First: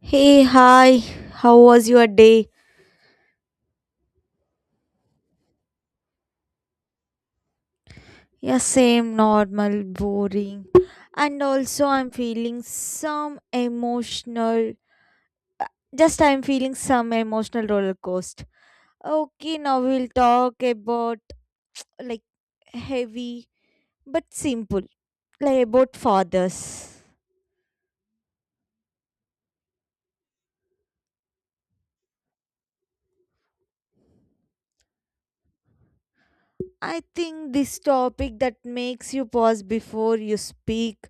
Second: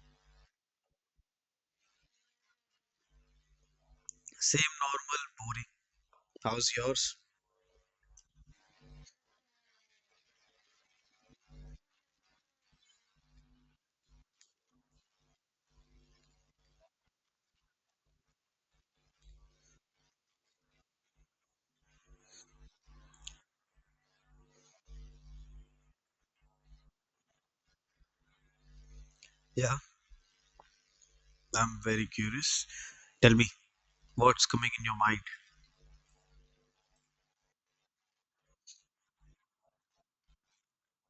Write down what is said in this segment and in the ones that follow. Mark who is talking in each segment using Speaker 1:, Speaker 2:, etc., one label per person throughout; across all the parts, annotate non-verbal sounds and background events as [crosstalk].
Speaker 1: Hey, hi, how was your day?
Speaker 2: Same normal, boring. How's yours?
Speaker 1: Yeah, same normal, boring. And also, I'm feeling some emotional. Just I'm feeling some emotional roller coaster. Okay, now we'll talk about like heavy but simple, like about fathers.
Speaker 2: Yeah, I'm very curious. Tell me, what's coming in your mind?
Speaker 1: I think this topic that makes you pause before you speak,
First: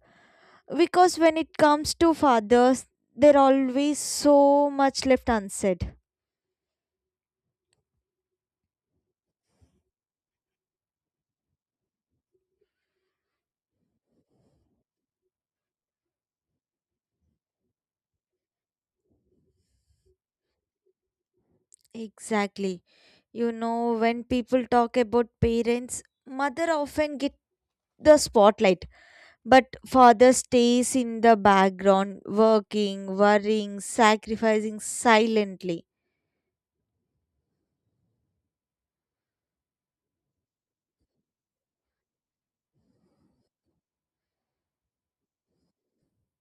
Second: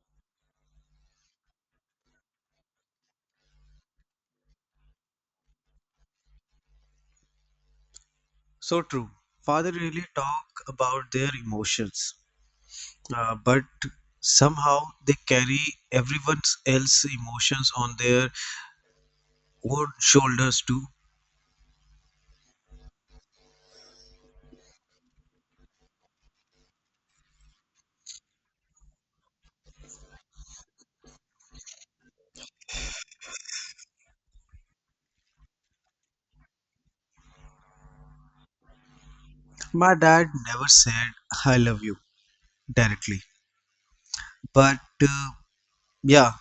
Speaker 1: because when it comes to fathers, there always so much left unsaid.
Speaker 2: So true. Father really talk about their emotions, but somehow they carry everyone else's emotions on their own shoulders too.
Speaker 1: Exactly. When people talk about parents, mother often get the spotlight, but father stays in the background, working, worrying, sacrificing silently.
Speaker 2: My dad never said "I love you" directly, but uh, yeah,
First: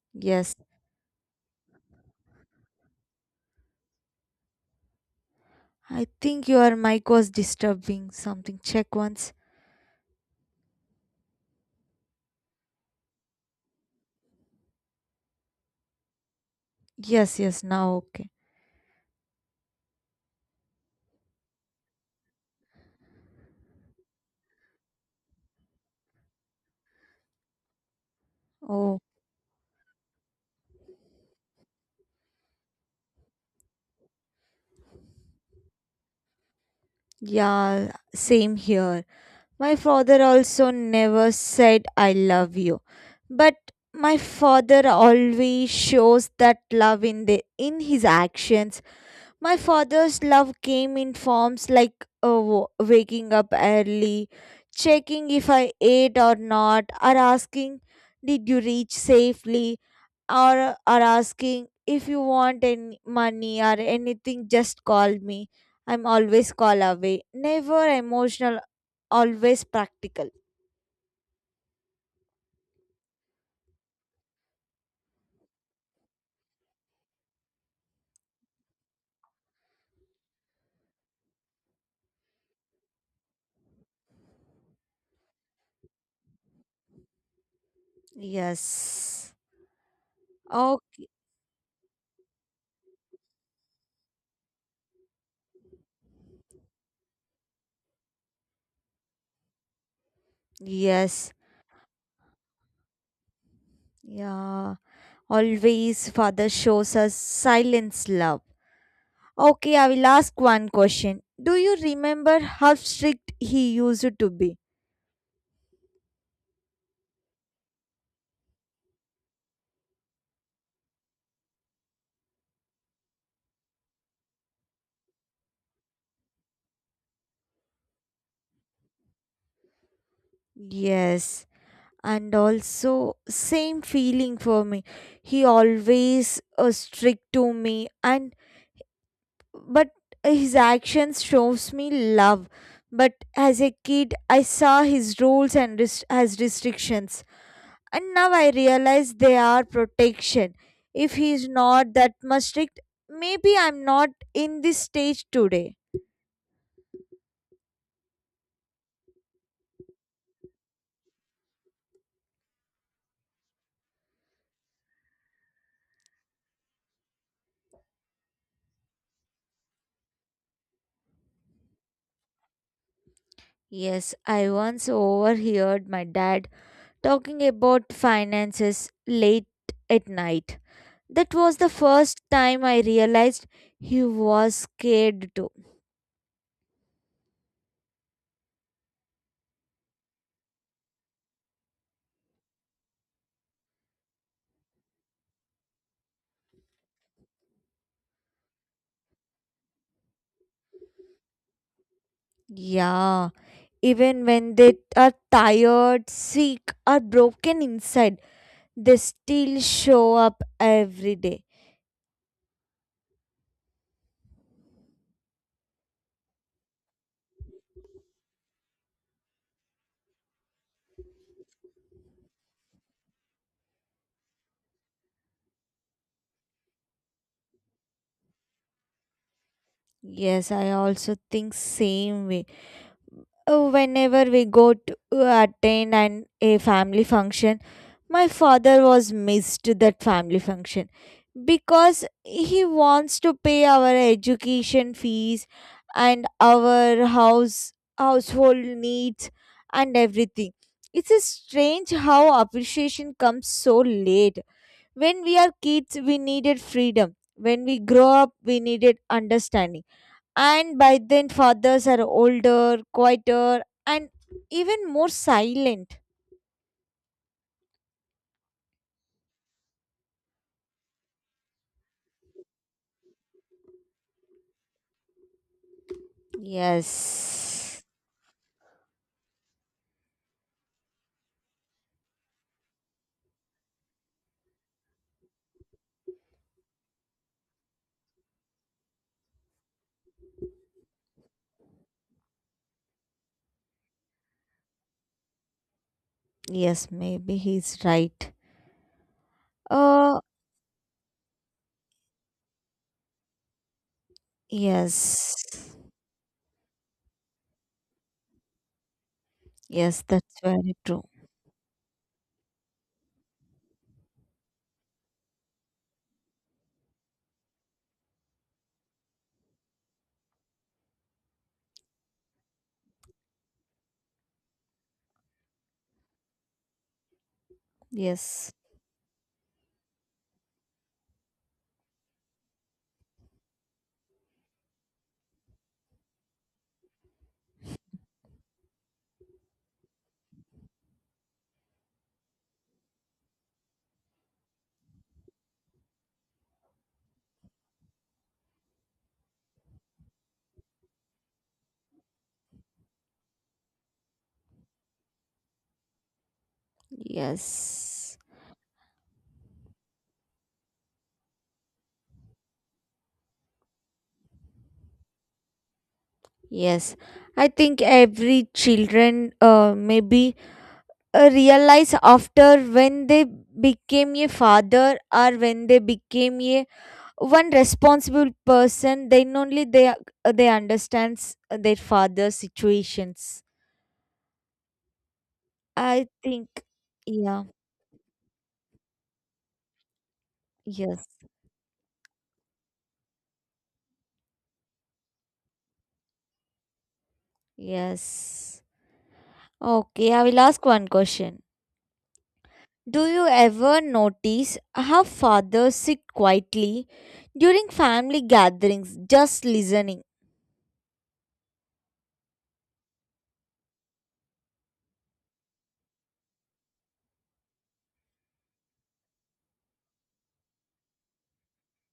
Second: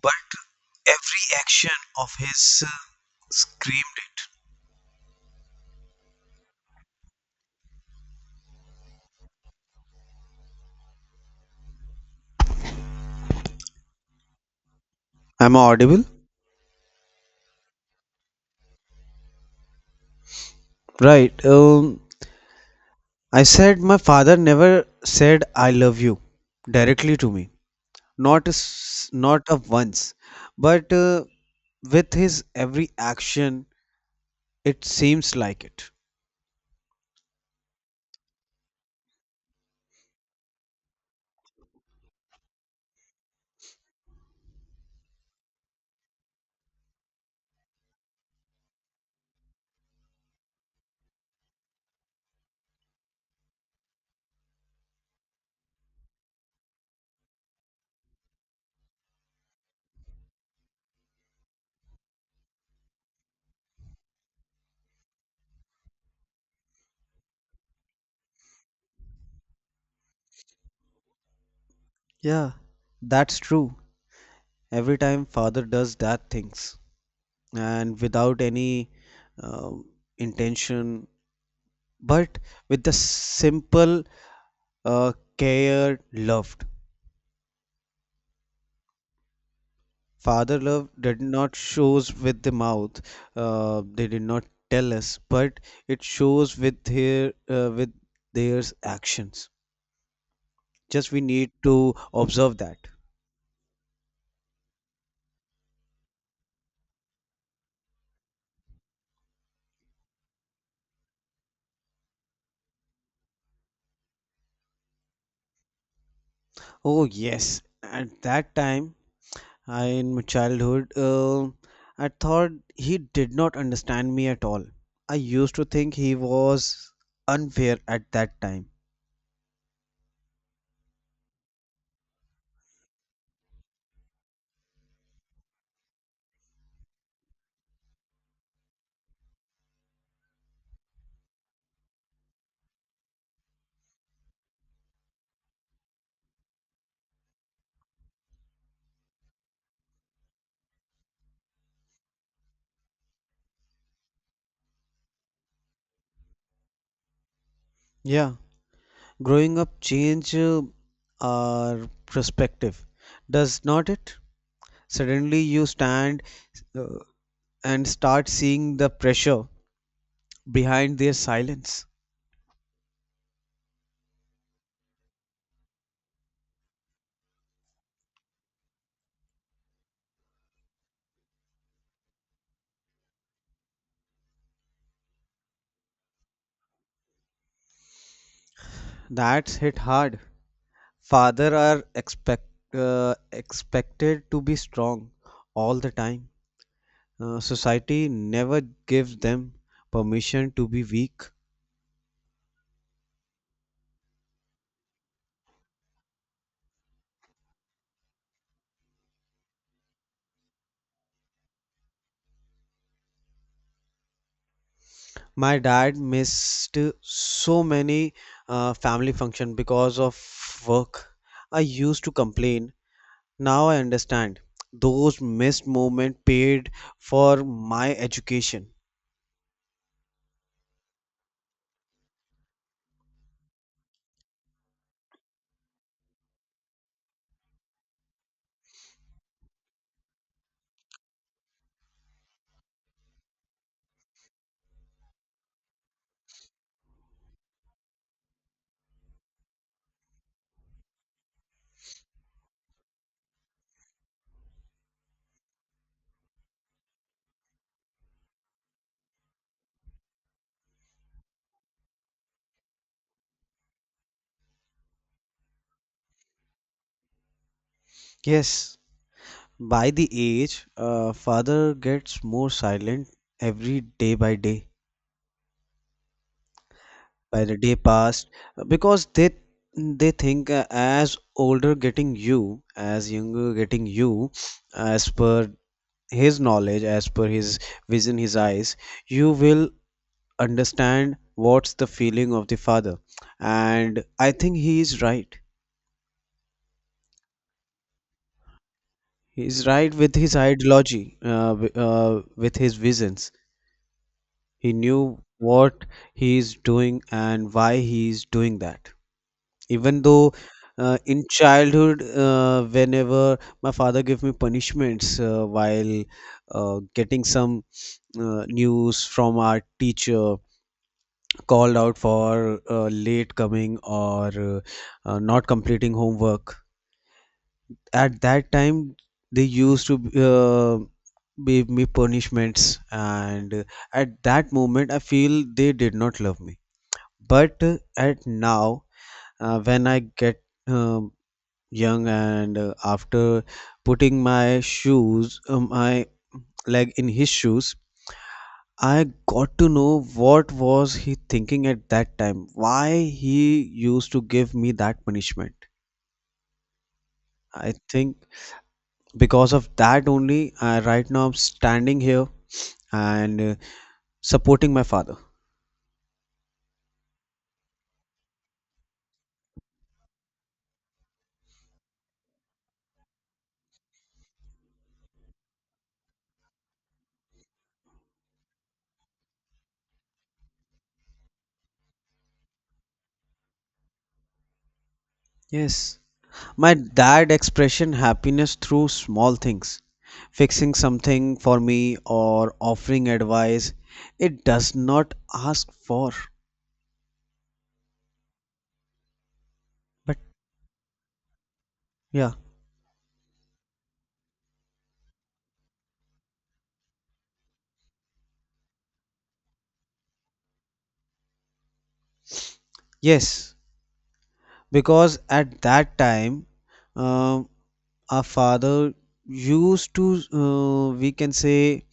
Speaker 2: but
Speaker 1: Yes,
Speaker 2: every action of his uh, screamed it.
Speaker 1: I think your mic was disturbing something. Check once.
Speaker 2: Am I audible?
Speaker 1: Yes, yes, now okay.
Speaker 2: Right. I said my father never said I love you directly to me, not a
Speaker 1: Oh,
Speaker 2: once, but with his every action, it seems like it.
Speaker 1: yeah, same here. My father also never said I love you, but my father always shows that love in his actions. My father's love came in forms like waking up early, checking if I ate or not, or asking, "Did you reach safely?" or are asking if you want any money or anything. Just call me. I'm always call away, never emotional, always practical.
Speaker 2: Yeah, that's true. Every time father does that things and without any um intention, but with the simple uh, care loved.
Speaker 1: Yes.
Speaker 2: Father love
Speaker 1: Okay.
Speaker 2: did not shows with the mouth. They did not tell us, but it shows with their actions. Just we
Speaker 1: Yes.
Speaker 2: need to observe that.
Speaker 1: Yeah. Always father shows us silence love. Okay, I will ask one question. Do you remember how strict he used to be?
Speaker 2: Oh yes, at that time I, in my childhood, I thought he did not understand me at all. I used to think he was unfair at that time.
Speaker 1: Yes, and also same feeling for me. He always strict to me, and but his actions shows me love. But as a kid I saw his rules and as restrictions, and now I realize they are protection. If he's not that much strict, maybe I'm not in this stage today.
Speaker 2: Yeah, growing up change our perspective, does not it? Suddenly you stand uh, and start seeing the pressure behind their silence.
Speaker 1: Yes, I once overheard my dad talking about finances late at night. That was the first time I realized he was scared too.
Speaker 2: That's hit hard. Father are uh, expected to be strong all the time. Society never gives them permission to be weak.
Speaker 1: Yeah, even when they are tired, sick or broken inside, they still show up every day.
Speaker 2: My dad missed so many family function because of work. I used to complain. Now I understand. Those missed moments paid for my education.
Speaker 1: Yes, I also think same way. Whenever we go to attend an a family function, my father was missed that family function because he wants to pay our education fees and our house household needs and everything. It's a strange how appreciation comes so late. When we are kids, we needed freedom. When we grow up, we needed understanding, and by then, fathers are older, quieter, and even more silent.
Speaker 2: Yes, by the age, father gets more silent every day by day, by the day
Speaker 1: Yes.
Speaker 2: passed, because they think as older getting you, as younger getting you, as per his knowledge, as per his vision, his eyes, you will understand what's the feeling of the father. And I think he is right.
Speaker 1: Yes, maybe he's right.
Speaker 2: He is right with
Speaker 1: Uh,
Speaker 2: his ideology, with his visions. He knew
Speaker 1: yes.
Speaker 2: what he is doing and why he is doing that. Even
Speaker 1: Yes,
Speaker 2: though
Speaker 1: that's very true.
Speaker 2: in childhood, whenever my father gave me punishments while getting some news from our teacher, called out for late coming or not completing homework, at that
Speaker 1: Yes.
Speaker 2: time they used to uh, give me punishments, and at that moment I feel they did not love me, but at now, when I get um, young and after putting my shoes, my leg in his shoes, I got to know what was he thinking at that time, why he used to give me that punishment. I think
Speaker 1: Yes.
Speaker 2: because of that only, I right now I'm standing here and supporting my father.
Speaker 1: Yes. I think every children maybe realize after, when they became a father, or when they became a one responsible person, then only they understands their father's situations,
Speaker 2: Yes.
Speaker 1: I think.
Speaker 2: My dad
Speaker 1: Yeah.
Speaker 2: expression happiness through small things, fixing
Speaker 1: Yes.
Speaker 2: something for me or offering advice. It does not ask for.
Speaker 1: Yes. Okay,
Speaker 2: But
Speaker 1: I will ask one question.
Speaker 2: yeah,
Speaker 1: Do you ever notice how fathers sit quietly during family gatherings, just listening?
Speaker 2: yes, because at that time, um our father used to, we can say,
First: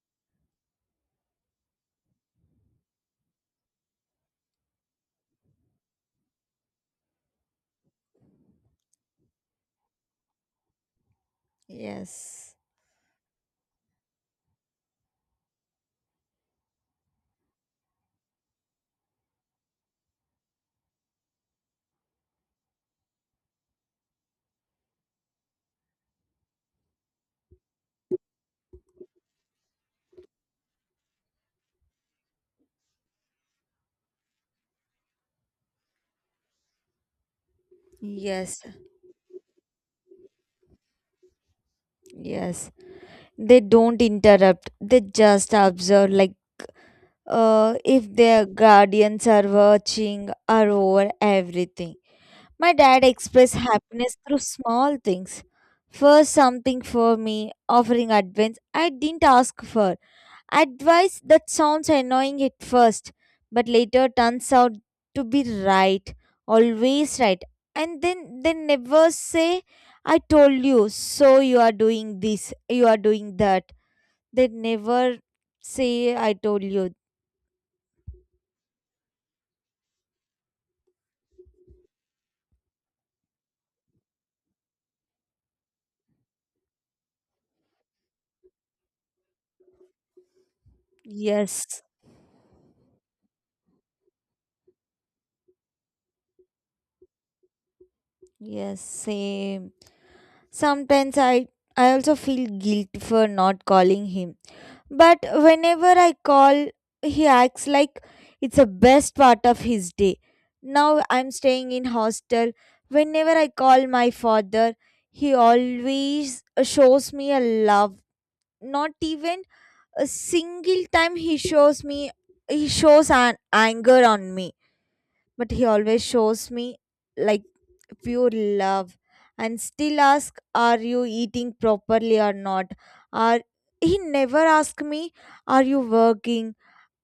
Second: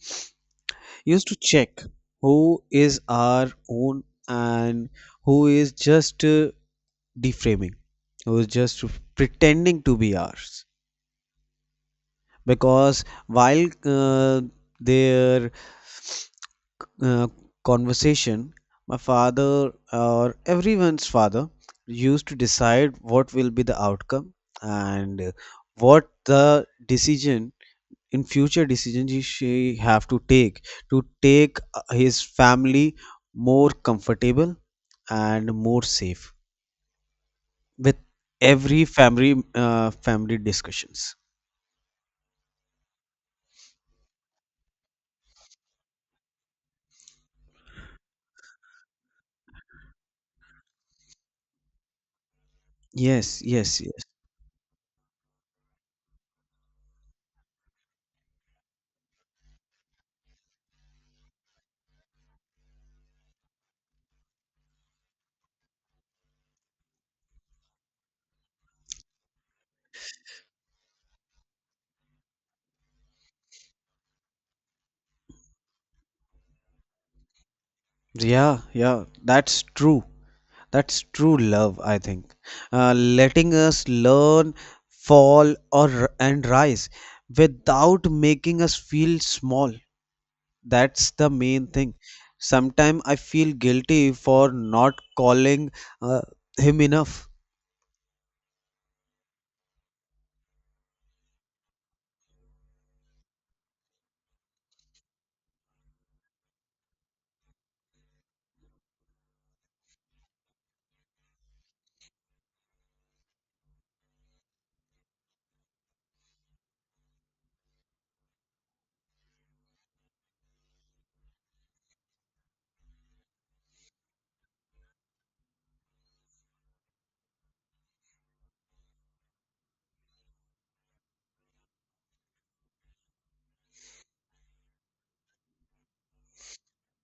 Speaker 2: used to check who is our own and who is just deframing, who's just pretending to be ours,
Speaker 1: Yes,
Speaker 2: because while their uh, conversation, my father or everyone's father used to decide what will be the outcome and what the decision, in future decisions he she have to take, to take his family more comfortable and more safe with
Speaker 1: yes,
Speaker 2: every family discussions.
Speaker 1: yes, they don't interrupt, they just observe, like if their guardians are watching or over everything. My dad
Speaker 2: Yes,
Speaker 1: expressed
Speaker 2: yes, yes.
Speaker 1: happiness through small things. First, something for me, offering advice I didn't ask for. Advice that sounds annoying at first, but later turns out to be right, always right. And then they never say, I told you, so you are doing this, you are doing that. They never say, I told you.
Speaker 2: Yeah, yeah, that's true. That's true love, I think. Letting us learn, fall, or and rise without making us feel small. That's the main
Speaker 1: Yes.
Speaker 2: thing. Sometimes I feel guilty for not calling uh, him enough.
Speaker 1: Yes, same. Sometimes I also feel guilty for not calling him. But whenever I call, he acts like it's the best part of his day. Now I'm staying in hostel. Whenever I call my father, he always shows me a love. Not even a single time he shows an anger on me, but he always shows me like pure love, and still ask are you eating properly or not. Are He never asked me are you working,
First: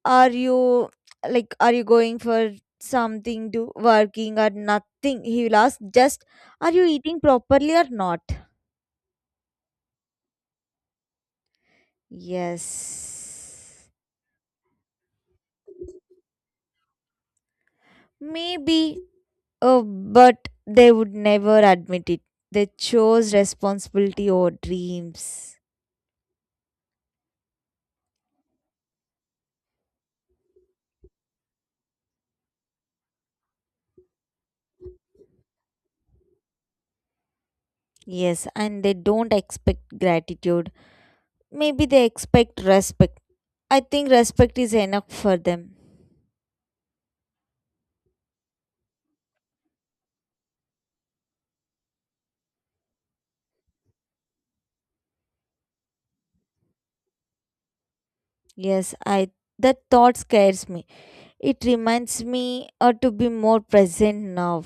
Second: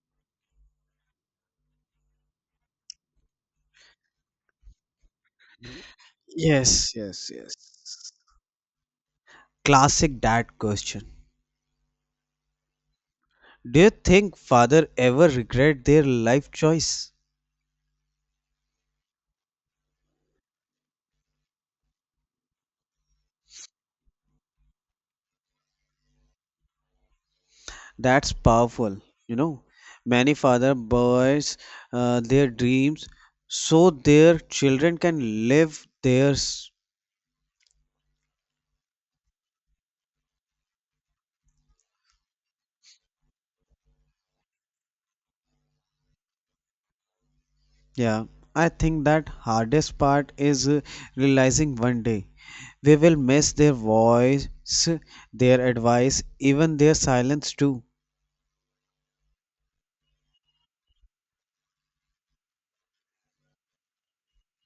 Speaker 1: are you, are you going for something to working, or nothing. He will ask just, are you
Speaker 2: Yes,
Speaker 1: eating
Speaker 2: yes, yes.
Speaker 1: properly or not.
Speaker 2: Classic dad question.
Speaker 1: Yes,
Speaker 2: Do you think father ever regret their life choice?
Speaker 1: maybe, but they would never admit it. They chose responsibility or dreams.
Speaker 2: That's powerful. You know, many father buys their dreams so their children can live theirs.
Speaker 1: Yes, and they don't expect gratitude. Maybe they expect respect. I think respect is enough for them.
Speaker 2: Yeah, I think that hardest part is realizing one day we will miss their voice, their advice, even their silence too.
Speaker 1: Yes, I that thought scares me. It reminds me to be more present now.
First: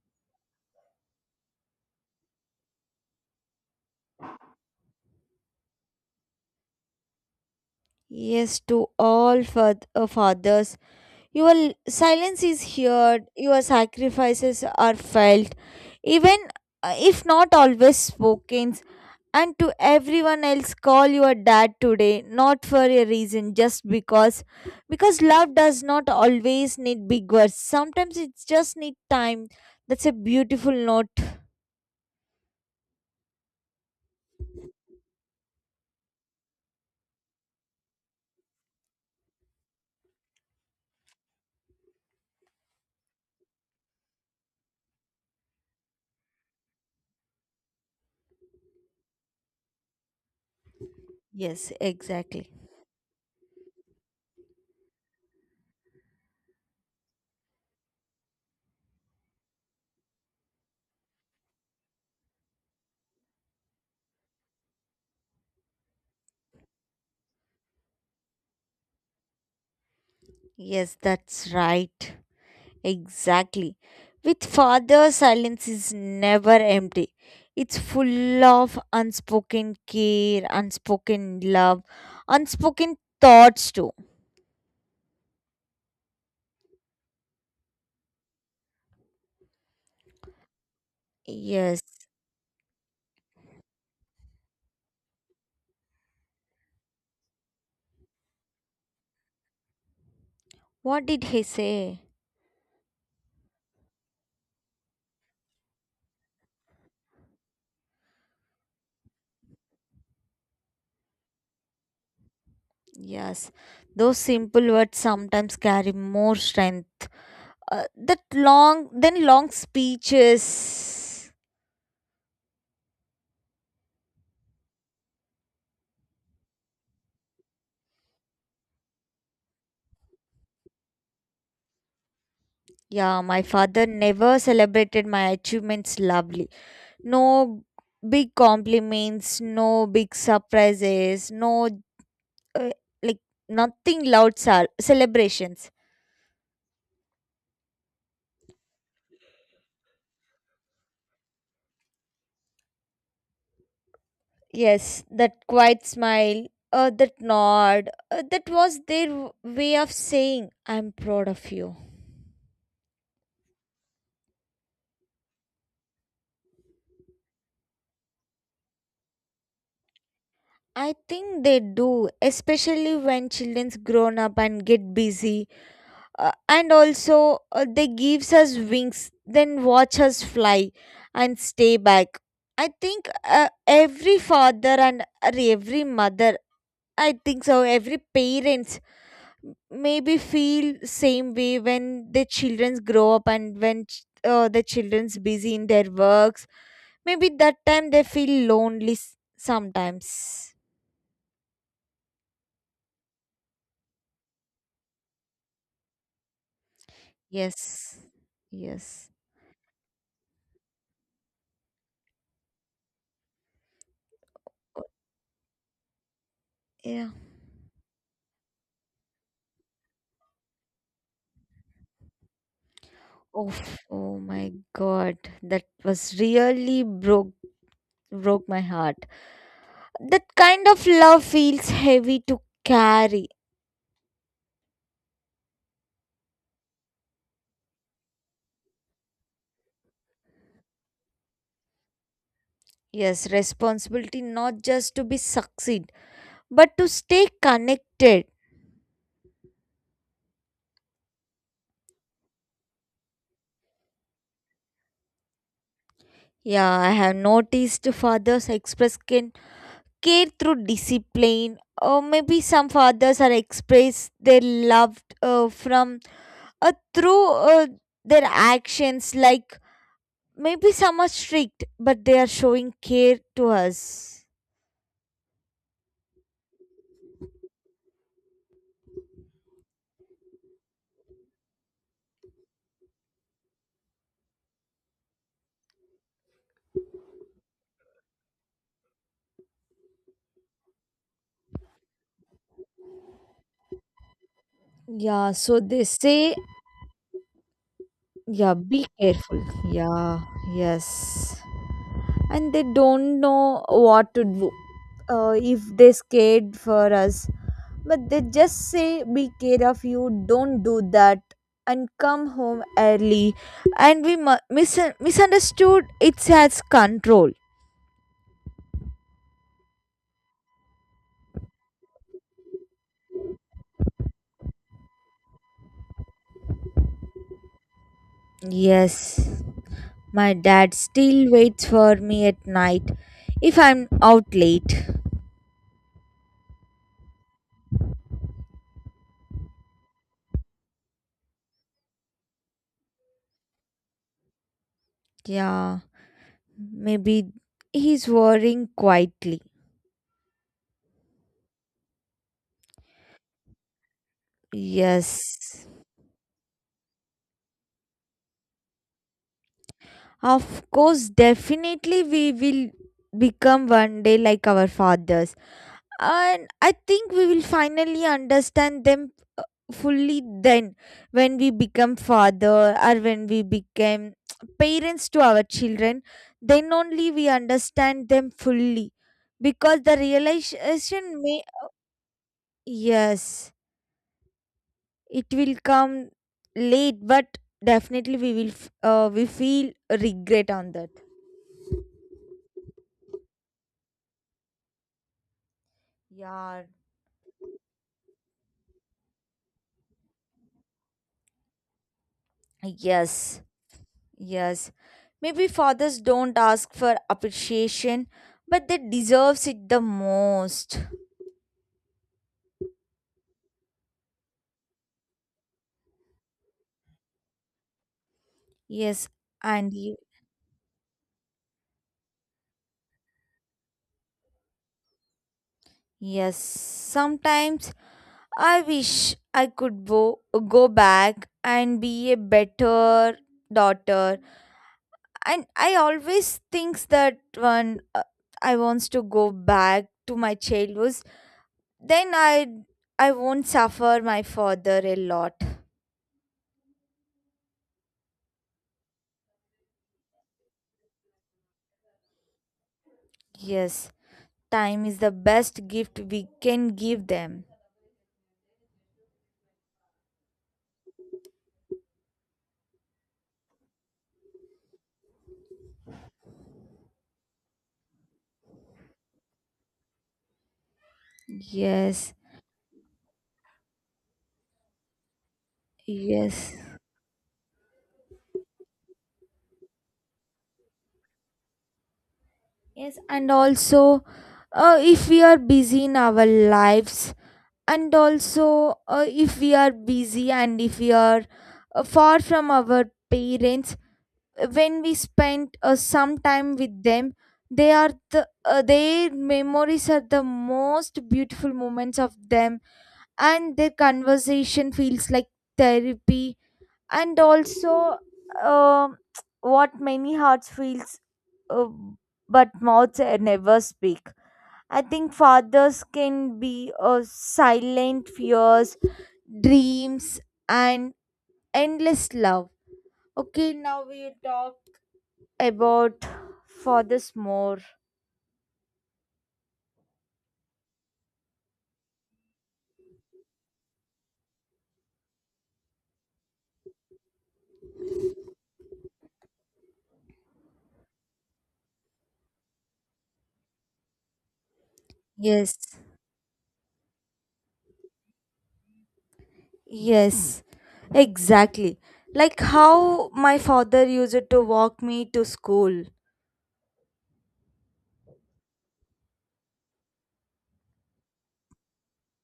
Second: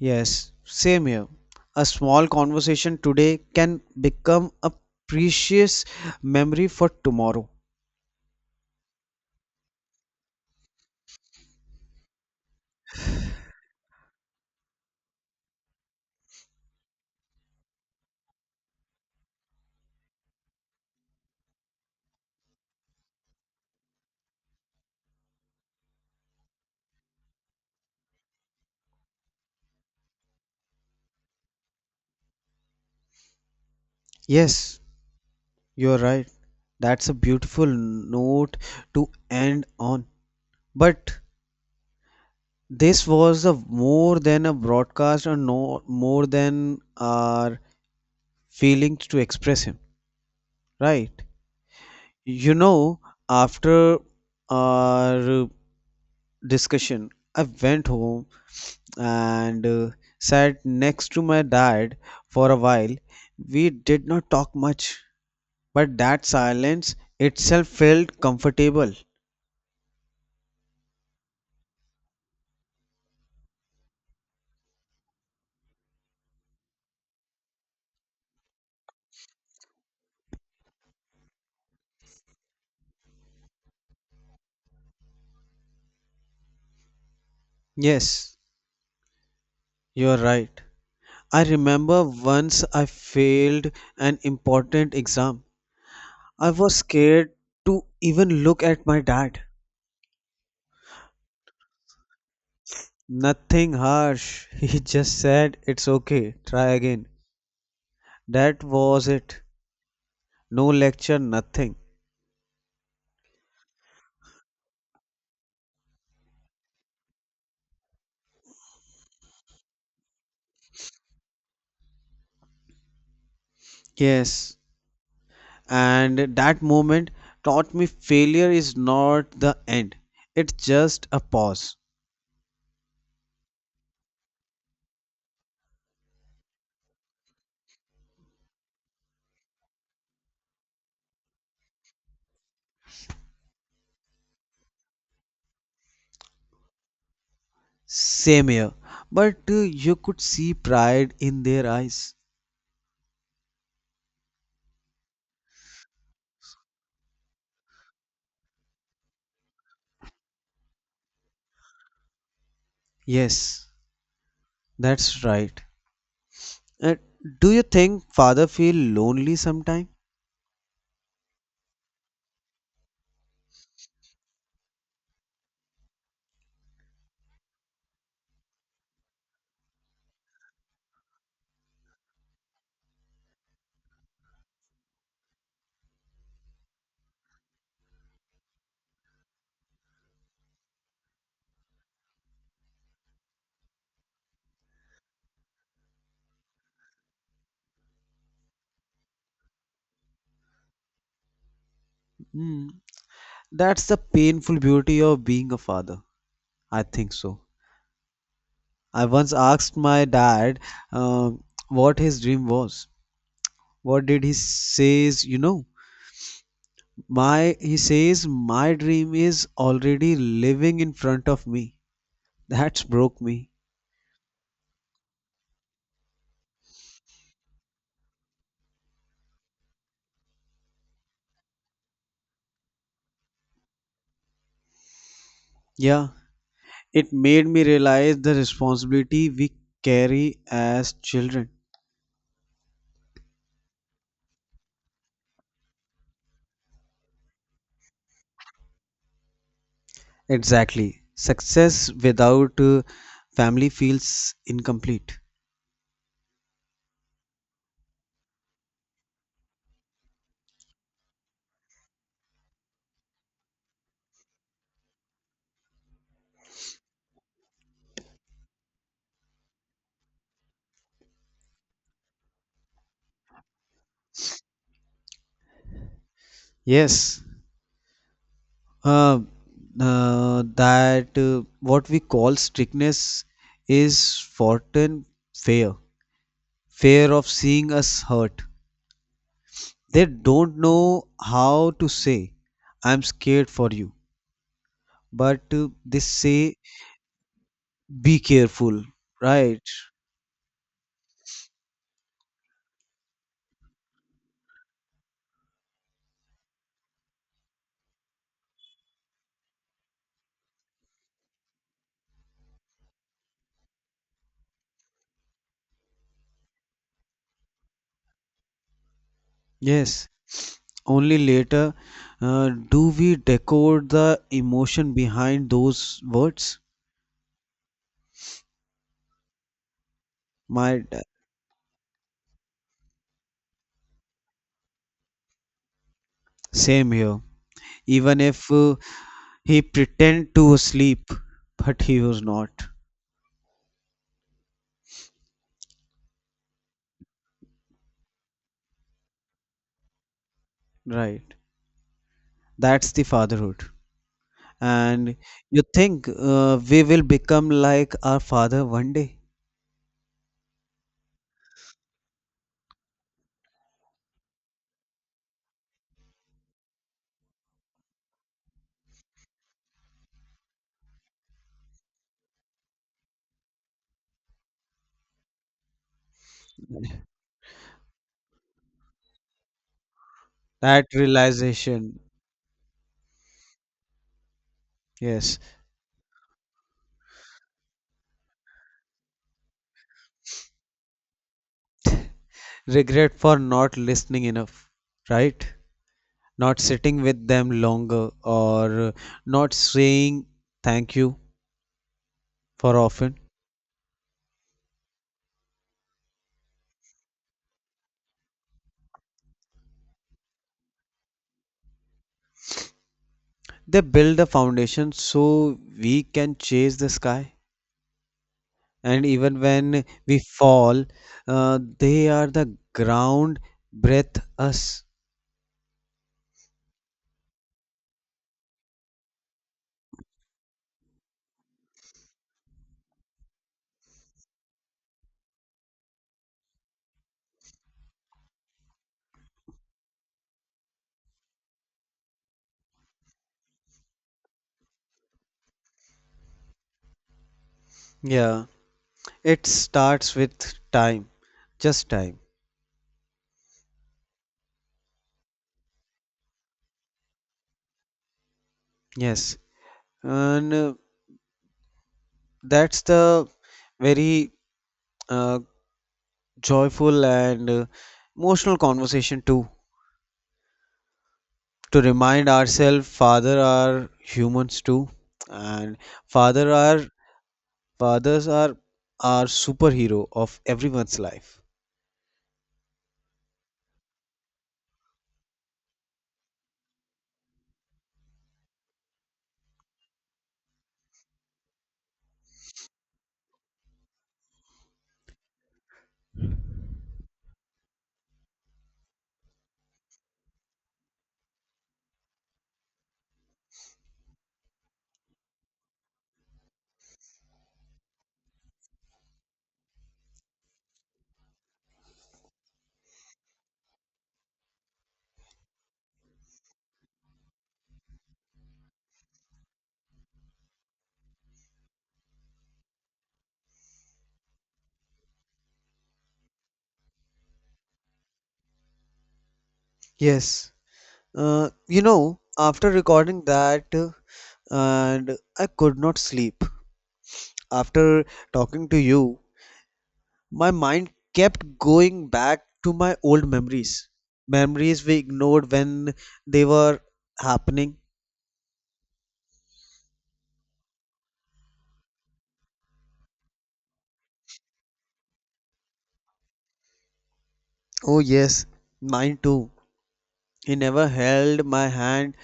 Speaker 2: Yes, same here. A small conversation today can become a precious memory for tomorrow.
Speaker 1: Yes, to all fathers, your silence is heard, your sacrifices are felt, even if not always spoken. And to everyone else, call your dad today, not for a reason, just because. Because love does not always need big words, sometimes it just needs time. That's a beautiful note.
Speaker 2: Yes, you're right. That's a beautiful note to end on. But this was a more than a broadcast or no more than our feelings to express him, right?
Speaker 1: Yes, exactly.
Speaker 2: You know, after our discussion. I went home and sat next to my dad for a while. We did not talk much, but that silence itself felt comfortable.
Speaker 1: Yes, that's right. Exactly. With father, silence is never empty. It's full of unspoken care, unspoken love, unspoken thoughts too.
Speaker 2: Yes, you're right. I
Speaker 1: Yes.
Speaker 2: remember once I failed an important exam. I was scared to even look at my dad.
Speaker 1: What did he say?
Speaker 2: Nothing harsh. [laughs] He just said, "It's okay, try again." That was it. No lecture, nothing.
Speaker 1: Yes, those simple words sometimes carry more strength. That long, then long speeches.
Speaker 2: Yes, and that moment taught me failure is not the end, it's just a pause.
Speaker 1: Yeah, my father never celebrated my achievements loudly. No big compliments, no big surprises, no uh, like nothing loud celebrations.
Speaker 2: Same here, but you could see pride in their eyes.
Speaker 1: Yes, that quiet smile, that nod, that was their way of saying, I'm proud of you.
Speaker 2: Yes, that's right. Uh, do you think father feel lonely sometime?
Speaker 1: I think they do, especially when children's grown up and get busy. And also, they gives us wings, then watch us fly and stay back. I think every father and or every mother, I think so, every parents maybe feel same way when their childrens grow up, and when the children's busy in their works. Maybe that time they feel lonely sometimes.
Speaker 2: Hmm, that's the painful beauty of being a father. I think so.
Speaker 1: Yes.
Speaker 2: I
Speaker 1: Yes.
Speaker 2: once asked my dad um what his dream was. What did he
Speaker 1: Oh.
Speaker 2: says? You know,
Speaker 1: Yeah.
Speaker 2: My he says my dream is already living in front of me. That's broke me.
Speaker 1: Oh, oh my God. That was really broke my heart. That kind of love feels heavy to carry.
Speaker 2: Yeah, it made me realize the responsibility we carry as children.
Speaker 1: Yes, responsibility not just to be succeed, but to stay connected.
Speaker 2: Exactly. Success without family feels incomplete.
Speaker 1: Yeah, I have noticed fathers express can care through discipline, or maybe some fathers are express their love from through their actions, like. Maybe some are strict, but they are showing care to us.
Speaker 2: Yes. Uh, that what we call strictness is forgotten fear. Fear of seeing us hurt. They don't know how to say, "I'm scared for you,"
Speaker 1: Yeah,
Speaker 2: but
Speaker 1: so they
Speaker 2: they
Speaker 1: say,
Speaker 2: say, "Be
Speaker 1: yeah,
Speaker 2: careful,"
Speaker 1: be careful.
Speaker 2: right?
Speaker 1: Yeah, yes. And they don't know what to do if they scared for us. But they just say, be care of you, don't do that, and come home early. And we misunderstood it as control.
Speaker 2: Yes, only later do we decode the emotion behind those words.
Speaker 1: Yes. My dad
Speaker 2: My d-
Speaker 1: still waits for me at night if I'm out late.
Speaker 2: same here. Even if he pretend to sleep, but he was not.
Speaker 1: Yeah, maybe he's worrying quietly.
Speaker 2: Right. That's the fatherhood.
Speaker 1: Yes.
Speaker 2: And you think we will become like our father one day?
Speaker 1: Of course, definitely we will become one day like our fathers. And I think we will finally understand them fully then, when we become father or when we became [tsk] parents to our children. Then only we understand them fully, because the
Speaker 2: That
Speaker 1: realization may,
Speaker 2: realization,
Speaker 1: yes, it
Speaker 2: yes.
Speaker 1: will come late. But definitely we will we feel regret on that.
Speaker 2: Regret for not listening enough, right? Not
Speaker 1: Yeah.
Speaker 2: sitting with them longer, or not saying thank you for often.
Speaker 1: Yes. Yes, maybe fathers don't ask for appreciation, but they deserves it the most.
Speaker 2: They build a foundation so we can chase the sky. And
Speaker 1: Yes,
Speaker 2: even
Speaker 1: and
Speaker 2: when
Speaker 1: you.
Speaker 2: we fall, they are the ground breath us.
Speaker 1: Yes, sometimes I wish I could go back and be a better daughter. And I always thinks that when I wants to go back to my childhood, then I won't suffer my father a lot.
Speaker 2: Yeah, it starts with time, just time.
Speaker 1: Yes, time is the best gift we can give them.
Speaker 2: Yes, and that's the very uh, joyful and emotional conversation too, to
Speaker 1: Yes,
Speaker 2: remind ourselves father are humans too, and father
Speaker 1: yes,
Speaker 2: are fathers are our superhero of everyone's life.
Speaker 1: yes, and also, if we are busy in our lives, and also if we are busy, and if we are far from our parents. When we spend some time with them, they are the their memories are the most beautiful moments of them, and their conversation feels like therapy. And also um [tsk] what many hearts feels uh, but mouths never speak. I think fathers can be uh, silent fears, dreams and endless love. Okay, now we will talk about fathers more.
Speaker 2: Yes, you know, after recording that, and I could not sleep after talking to you. My mind kept going back to my old memories, memories we ignored
Speaker 1: Yes,
Speaker 2: when they were happening.
Speaker 1: yes, exactly, like how my father used to walk me to school.
Speaker 2: Oh yes, mine too. He never held my hand,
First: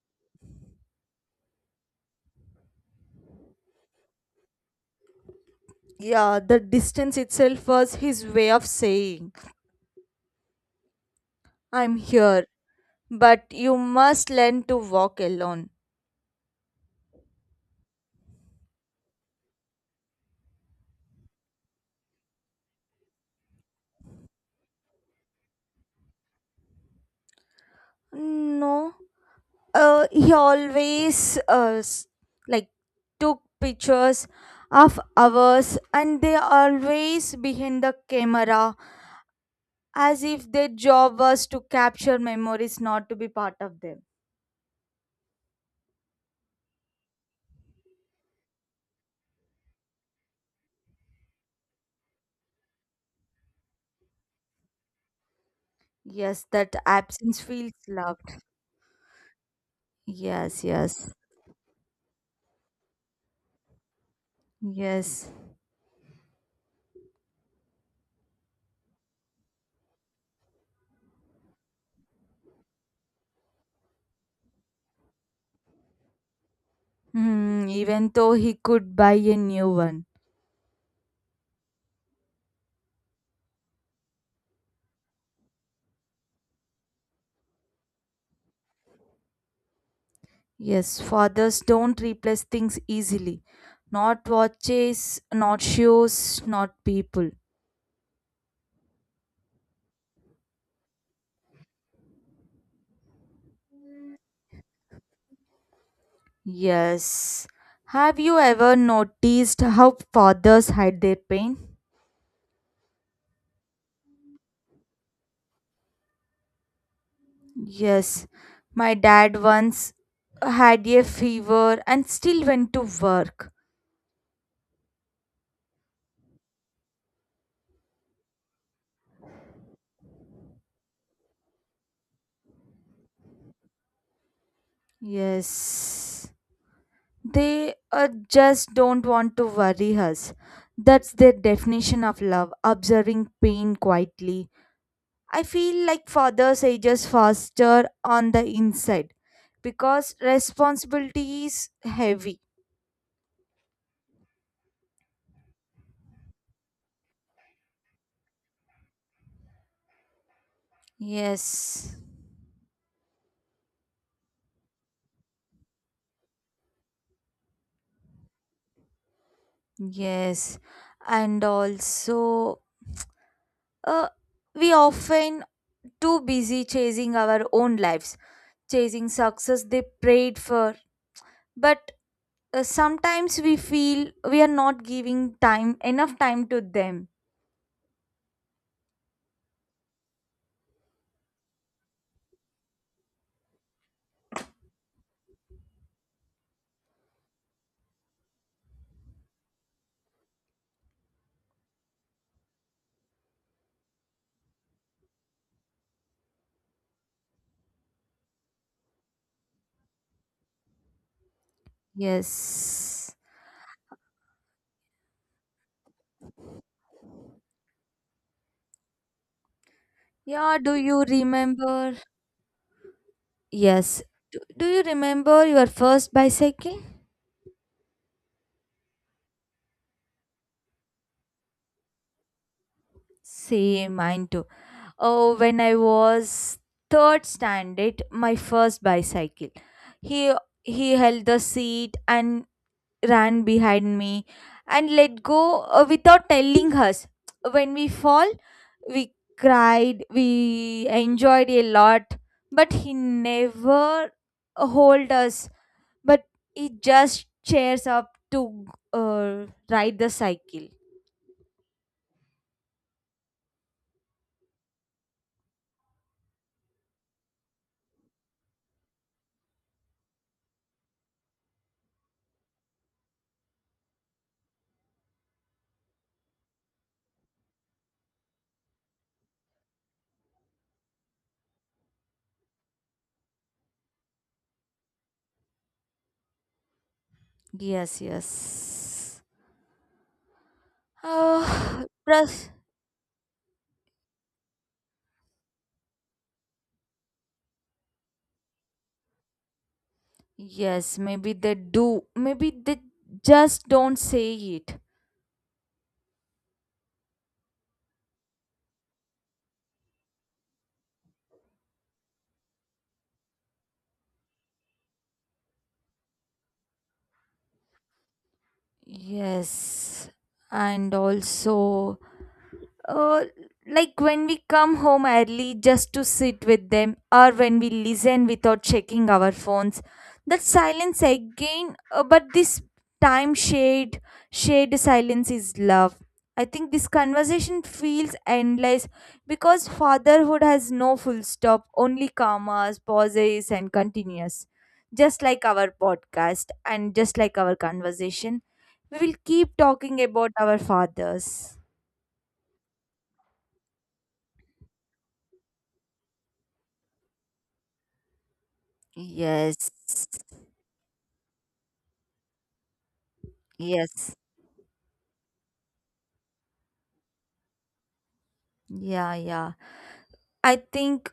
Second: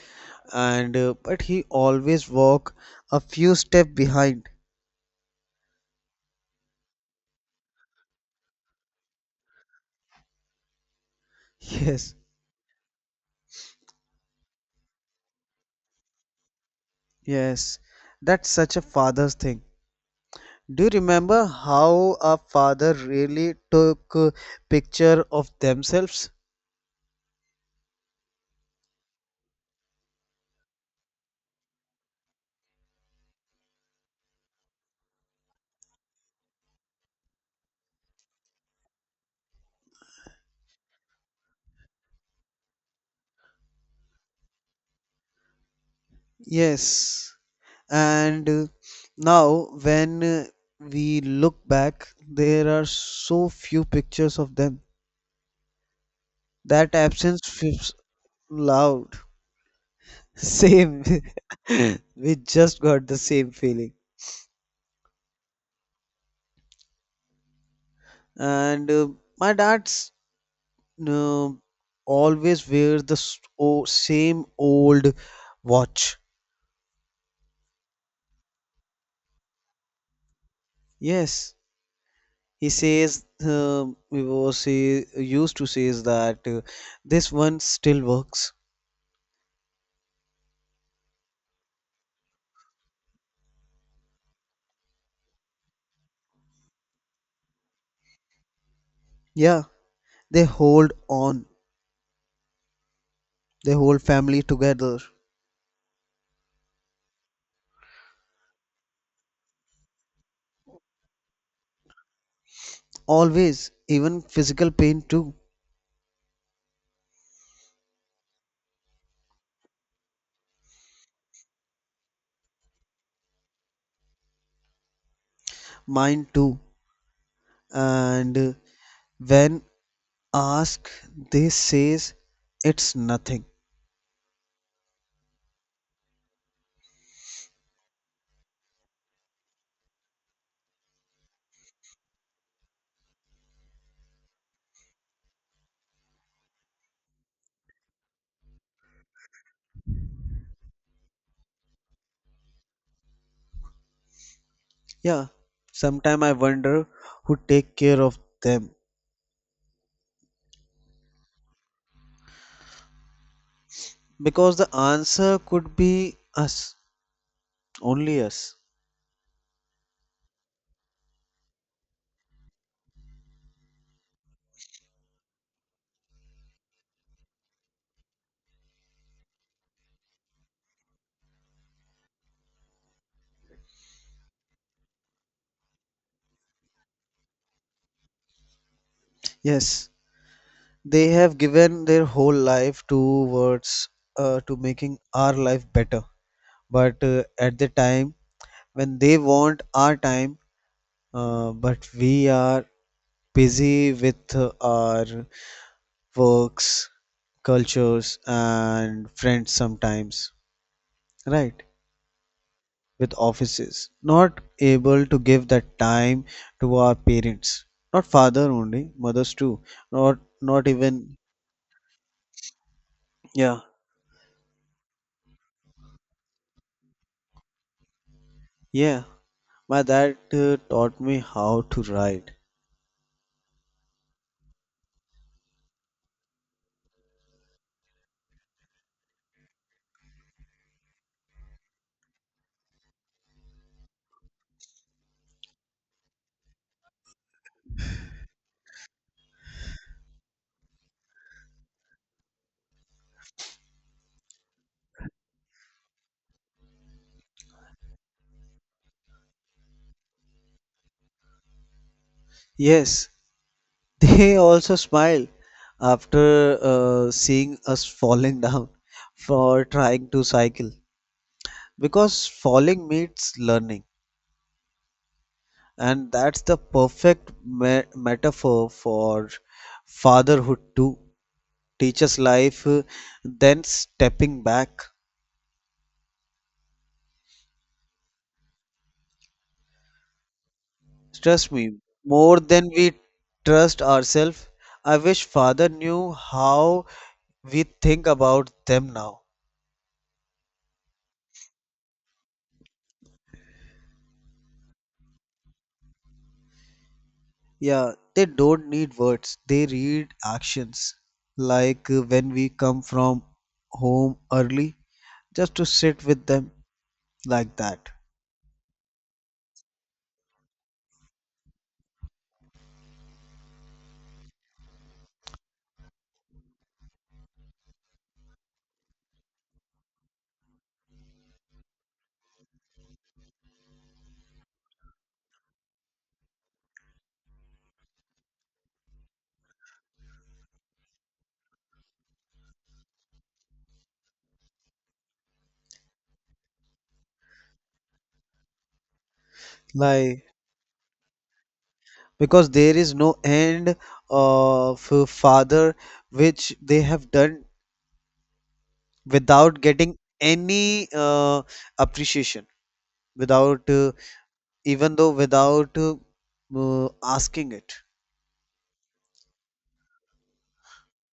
Speaker 2: and but he always walked a few steps behind.
Speaker 1: Yeah, the distance itself was his way of saying,
Speaker 2: [laughs]
Speaker 1: I'm
Speaker 2: Yes,
Speaker 1: here, but you must learn to walk alone.
Speaker 2: yes. That's such a father's thing. Do you remember how a father really took a picture of themselves?
Speaker 1: No, he always like took pictures of ours, and they always behind the camera, as if their job was to capture memories, not to be part of them.
Speaker 2: Yes. And now when we look back, there are so few pictures of them.
Speaker 1: Yes, that
Speaker 2: That
Speaker 1: absence
Speaker 2: absence
Speaker 1: feels
Speaker 2: feels
Speaker 1: loved.
Speaker 2: loud.
Speaker 1: Yes,
Speaker 2: Same.
Speaker 1: yes,
Speaker 2: [laughs] we just got the same feeling.
Speaker 1: yes.
Speaker 2: And my dad's uh, always wears the same old watch.
Speaker 1: Hmm, even though he could buy a new one.
Speaker 2: Yes, he says he used to says that this one still works.
Speaker 1: Yes, fathers don't replace things easily. Not watches, not shoes, not people.
Speaker 2: Yeah, they hold on. They hold family together
Speaker 1: Yes. Have you ever noticed how fathers hide their pain?
Speaker 2: always. Even physical pain too,
Speaker 1: Yes. My dad once had a fever and still went to work.
Speaker 2: mine too. And when ask they says it's nothing.
Speaker 1: Yes. They just don't want to worry us. That's their definition of love, observing pain quietly. I feel like fathers ages faster on the inside because responsibility is heavy.
Speaker 2: Yeah, sometime I wonder who take care of them,
Speaker 1: Yes,
Speaker 2: because the answer could be us, only us.
Speaker 1: yes. And also, uh, we often too busy chasing our own lives, chasing success they prayed for. But sometimes we feel we are not giving time enough time to them.
Speaker 2: Yes, they have given their whole life towards, to making our life better, but at the time when they want our time, but we are busy with our works, cultures and friends sometimes, right?
Speaker 1: Yes.
Speaker 2: With offices, not able to give that time to our parents, not father only, mothers too, not
Speaker 1: Yeah,
Speaker 2: not
Speaker 1: do you
Speaker 2: even.
Speaker 1: remember.
Speaker 2: Yeah,
Speaker 1: Yes. Do you remember your first bicycle?
Speaker 2: yeah, my dad taught me how to ride.
Speaker 1: Same, mine too. Oh, when I was third standard, my first bicycle. He he held the seat and ran behind me and let go without telling us. When we fall, we cried, we enjoyed a lot, but he never hold us. But it just cheers up to ride the cycle.
Speaker 2: Yes, [laughs] they also smile after seeing us falling [laughs] down for trying to cycle, because falling means learning, and that's the perfect metaphor for fatherhood too, teacher's life than stepping back.
Speaker 1: Yes, yes.
Speaker 2: Trust me,
Speaker 1: Oh. [sighs]
Speaker 2: more
Speaker 1: Plus.
Speaker 2: than we trust ourselves. I wish father knew how we think about them now.
Speaker 1: Yes, maybe they do, maybe they just don't say it.
Speaker 2: Yeah, they don't need words, they read actions. Like when we come from home early, just to sit with them like that.
Speaker 1: Yes, and also uh, like when we come home early just to sit with them, or when we listen without checking our phones. That silence again, but this time shade silence is love. I think this conversation feels endless, because fatherhood has no full stop, only commas, pauses and continuous, just like our podcast and just like our conversation. We will keep talking
Speaker 2: Like,
Speaker 1: about our fathers.
Speaker 2: because there is no end of father, which they have done without
Speaker 1: Yes.
Speaker 2: getting any appreciation, without
Speaker 1: Yes.
Speaker 2: even though without asking it.
Speaker 1: Yeah, yeah. I think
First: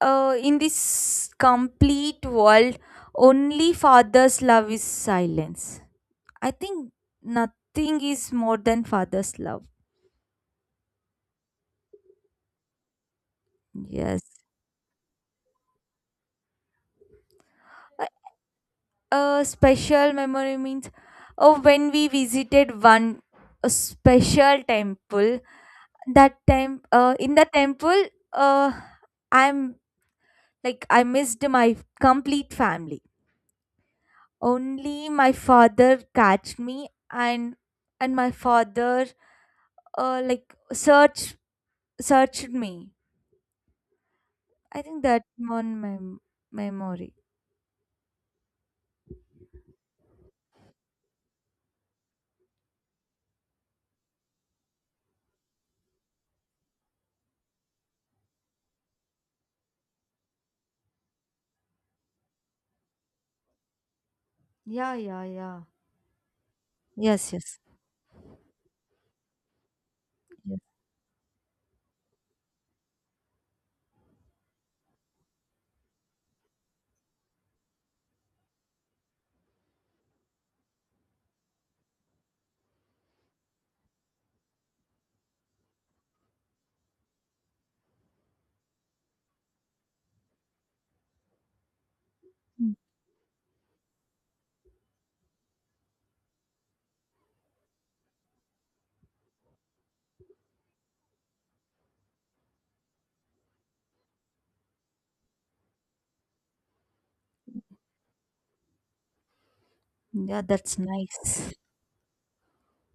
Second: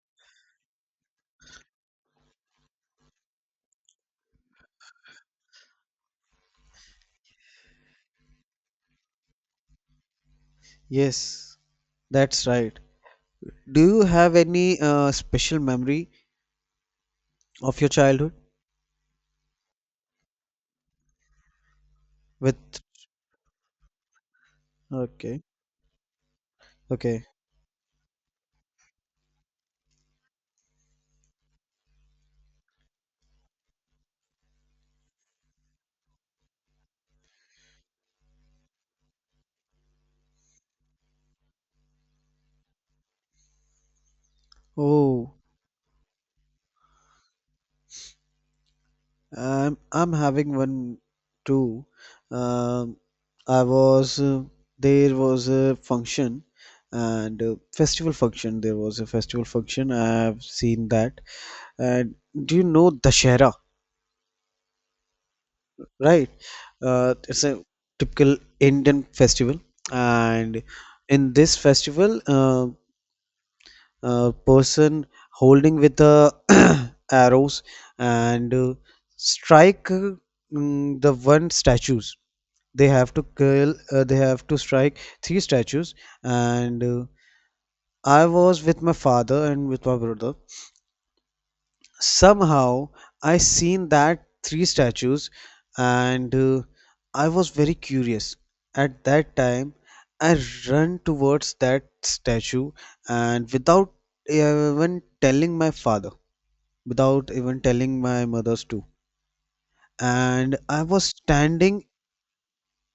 Speaker 1: in this complete world, only father's love is silence. I think nothing is more than father's love.
Speaker 2: Yes, that's right. Do you
Speaker 1: Yes.
Speaker 2: have any special memory of your
Speaker 1: A
Speaker 2: childhood
Speaker 1: a special memory means, oh, when we
Speaker 2: with?
Speaker 1: visited one a special temple,
Speaker 2: Okay,
Speaker 1: that time,
Speaker 2: okay.
Speaker 1: in the temple, uh, I'm like, I missed my complete family, only my father catched me, and my father like searched me, I think, that
Speaker 2: Oh,
Speaker 1: on my memory.
Speaker 2: I'm having one too. Um, I was there was a function and festival function. There was a festival function. I have seen that. And do you know Dashera,
Speaker 1: Yeah, yeah, yeah.
Speaker 2: right?
Speaker 1: Yes,
Speaker 2: It's
Speaker 1: yes,
Speaker 2: a typical Indian festival,
Speaker 1: yes.
Speaker 2: and in this festival, a person holding with the [coughs] [clears throat] arrows and strike, the one statues. They have to kill. They have to strike three statues, and I was with my father and with my brother.
Speaker 1: Mm.
Speaker 2: Somehow I seen that three statues, and I was very curious. At that time I run towards that statue, and without even telling my father, without even telling my mother's too,
Speaker 1: Yeah,
Speaker 2: and
Speaker 1: that's
Speaker 2: I was
Speaker 1: nice.
Speaker 2: standing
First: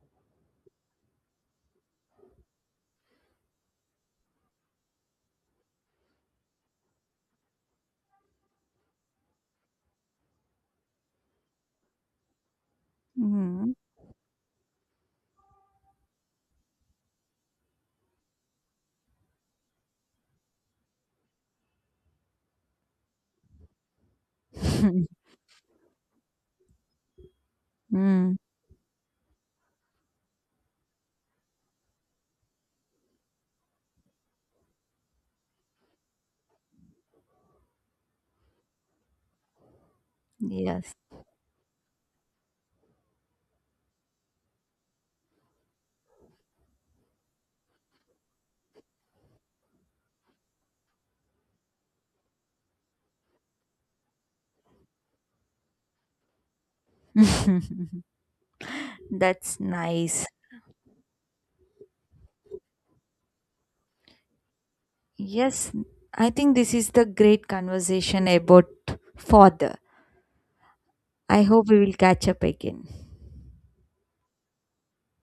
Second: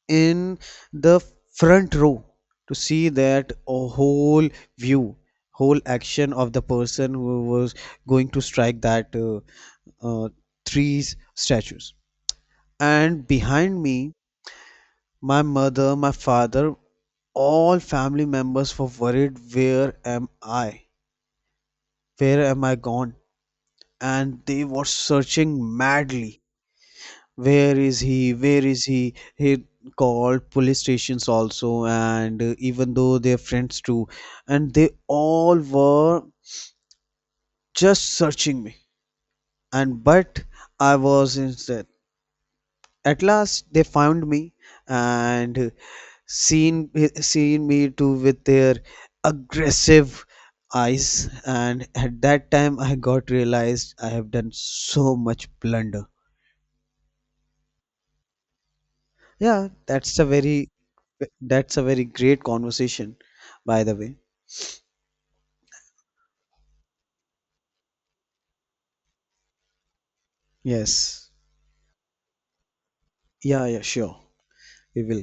Speaker 2: in the front row to see that whole view, whole action of the person who was going to strike that uh, three statues. And
Speaker 1: Mm.
Speaker 2: behind me, my mother, my father, all family members were worried, where am I, where am I gone, and they were
Speaker 1: [laughs]
Speaker 2: searching madly, where is he,
Speaker 1: Mm.
Speaker 2: where is he called police stations also, and even though they're friends too, and they all were just searching me, and but
Speaker 1: Yes.
Speaker 2: I was instead. At last they found me, and seen seen me too with their aggressive eyes, and at that time I got realized I have done so much blunder.
Speaker 1: [laughs] That's
Speaker 2: Yeah, that's
Speaker 1: nice.
Speaker 2: a very, great conversation, by the way.
Speaker 1: Yes, I think this is the great conversation about father.
Speaker 2: Yes.
Speaker 1: I hope we will catch up again.
Speaker 2: Yeah, yeah, sure. We will.